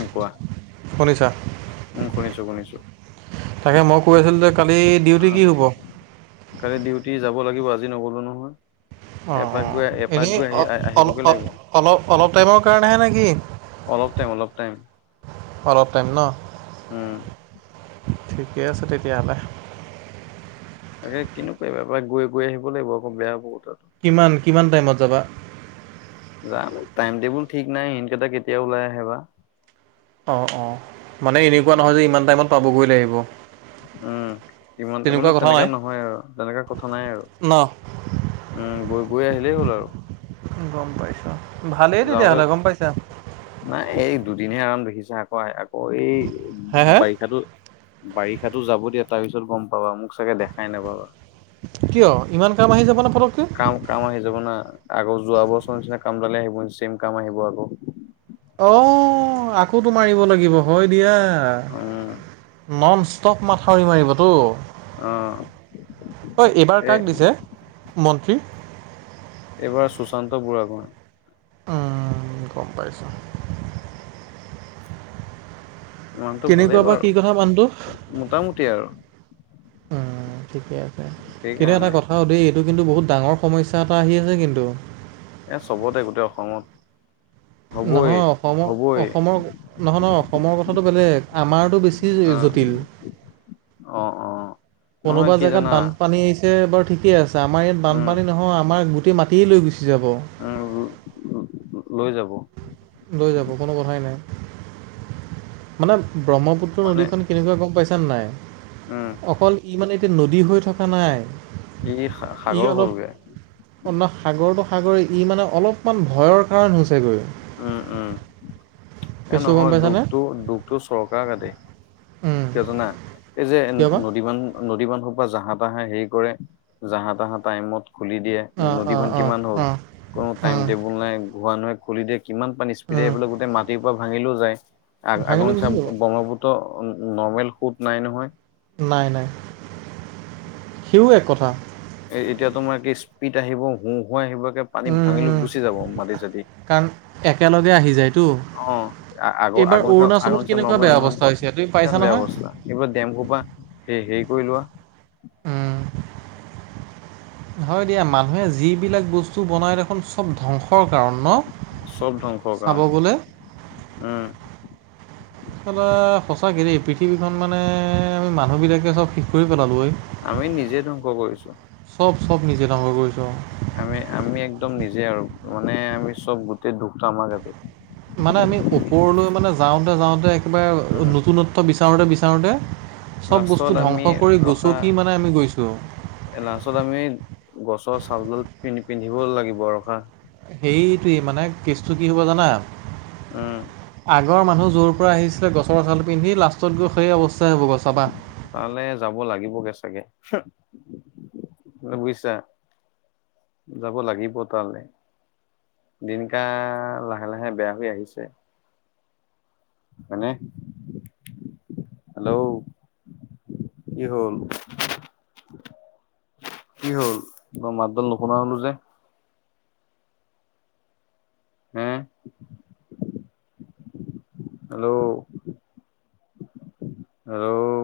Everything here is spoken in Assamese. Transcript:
উম কোৱা শুনিছা উম শুনিছো শুনিছো তাকে মই কৈ আছিলো যে কালি অ ডিউটি কি হ'ব? ক'ব লাগিব আজি নগলো নহয়। অ' এপাক অ' গৈ এপাক এনেই গৈ আহি অ' আহিবগে অ' লাগিব অলপ অলপ টাইমৰ কাৰণেহে নেকি। অলপ টাইম অলপ টাইম। অলপ টাইম ন উম। ঠিকে আছে তেতিয়াহ'লে। তাকে কিনো পাৰিবা এ গৈ গৈ আহিব লাগিব আকৌ বেয়া বহুত। কিমান কিমান টাইমত যাবা? যাম টাইম টেবুল ঠিক নাই ইহঁত কেইটা কেতিয়া ওলাই আহে বা। অ' অ' মানে এনেকুৱা নহয় যে ইমান টাইমত পাবগৈ লাগিব। উম ইমান তেনেকুৱা মানে কথা তেনেকা নাই নহয় আৰু তেনেকা কথা নাই আৰু। ন উম গৈ গৈ আহিলেই হ'ল আৰু। গম পাইছোঁ ভালেই যাওঁতে তেতিয়াহ'লে গম পাইছা নাই এই দুদিনহে আৰাম দেখিছো আক আকৌ এই হে হে বাৰিষাতো বাৰিষাতো যাব দিয়া তাৰ পিছত গম পাবা মোক চাগে দেখাই নাপাবা। কিয় ইমান কাম আহি যাব নে পটককৈ কাম কাম আহি যাব না আগৰ যোৱা বছৰ নিচিনা কামডালে আহিব। চেম কাম আহিব আকৌ। অঁ আকৌতো মাৰিব লাগিব হয় দিয়া উম ননছ ষ্টক মাথাউৰি মাৰিবতো। অ ঐ এইবাৰ এ কাক দিছে মন্ত্ৰী? এইবাৰ সুশান্ত বুঢ়াাগোহাই। উ গম পাইছোঁ। ইমানটো ভালেই কেনেকুৱা বা কি কথা বাৰু মানুহটো মোটামুটি আৰু। উম, ঠিকে আছে কিন্তু এটা সেইকাৰণে কথাও দেই এইটো কিন্তু বহুত ডাঙৰ সমস্যা এটা আহি আছে কিন্তু। এ চবতে গোটেই অসমত। হবই নহয় অসম হবই অসমৰ নহয় নহয় অসমৰ কথাটো বেলেগ আমাৰতো বেছি উম জটিল অ অহ। কোনোবা জেগাত বানপানী আহিছে বাৰু ঠিকেই আছে, আমাৰ ইয়াত উম বানপানী নহয় আমাৰ মাটি লৈ গৈছে। গুচি যাব, উম লৈ যাব লৈ যাব কোনো কথাই নাই। মানে ব্ৰহ্মপুত্ৰ মানে নদীখন কেনেকুৱা গম পাইছ নে নাই? উম অকল ই মানে এতিয়া নদী হৈ থকা নাই। ই ই সাগৰ অলপ হ'লগে অন্য সাগৰটো সাগৰে ই মানে অলপমান ভয়ৰ কাৰণ হৈছেগৈ। উম উম এ কেছটো গম নহয় পাইছানে দুখটো দুখটো চৰকাৰ গাতে। উম, কিয় জনা এই যে কিয় বা নদী বান নদী বান্ধৰ পৰা জাহা-তাহা হেৰি কৰে, জাহা তাহা টাইমত খুলি দিয়ে অঁ নদী অঁ বান্ধ কিমান হ'ল অঁ কোনো টাইম- অঁ টেবুল নাই হোৱাই-নোহোৱাই খুলি দিয়ে। কিমান পানী স্পীডে অঁ আহ বোলে গোটেই মাটিৰ পৰা ভাঙিলেও যায় আ আগৰ ভাঙিলৈ নিচিনা গুচি যাব ব্ৰহ্মপুত্ৰ নৰ্মেল সোঁত নাই নহয়। নাই নাই সিও এক কথা। এ এতিয়া তোমাৰ কি স্পীড আহিব হোঁ-হোৱাই আহিব একে পানীত উম, ভাঙি উম, গুচি যাব মাটি-চাতি। কাৰণ একেলগে আহি যায়তো। অ আ এইবাৰ আগ চা অৰুণাচলত আগৰ নিচিনা কেনেকুৱা নৰ্মেল বেয়া নহয় অৱস্থা হৈছে তুমি পাইছা কিমান বেয়া নহয় অৱস্থা এইবোৰ ডেম খোপা সেই হে কৰি লোৱা। উম, হয় দিয়া মানুহে যিবিলাক বস্তু বনাই দেখোন চব ধংসৰ কাৰণ ন? চব ধ্বংসৰ চাব কাৰণ গ'লে। উম। চালা সঁচাকে দেই পৃথিৱীখন মানে আমি মানুহ বিলাকে চব শেষ কৰি পেলালো অই। আমি নিজে ধ্বংস কৰিছোঁ। চব চব নিজে ধংস কৰিছোঁ আৰু। আমি আমি একদম নিজে আৰু মানে আমি চব গোটেই দুখটো আমাৰ গাতে। মানে আমি ওপৰলৈ মানে যাওঁতে যাওঁতে একেবাৰে উম, নতুনত্ব বিচাৰ বিচাৰোতে বিচাৰোতে লাষ্টত আমি ৰখা মানে আমি গৈছোঁ এ লাষ্টত আমি গছৰ চালডাল পিন্ পিন্ধিব লাগিব আৰু খা সেইটোৱে মানে কেচটো কি হ'ব জানা। উম আগৰ মানুহ য'ৰ পৰা আহিছিলে গছৰ ছাল পিন্ধি লাষ্টত গৈ সেই অৱস্থা তালে যাব লাগিবগে চাগে। বুজিছা যাব লাগিব তালৈ। দিনকাল লাহে লাহে বেয়া হৈ আহিছে। হয়নে? হেল্ল' কি হ'ল? কি হ'ল মই মাতডল নুশুনা হলো যে আ হে [inaudible] হেল্ল' আৰুল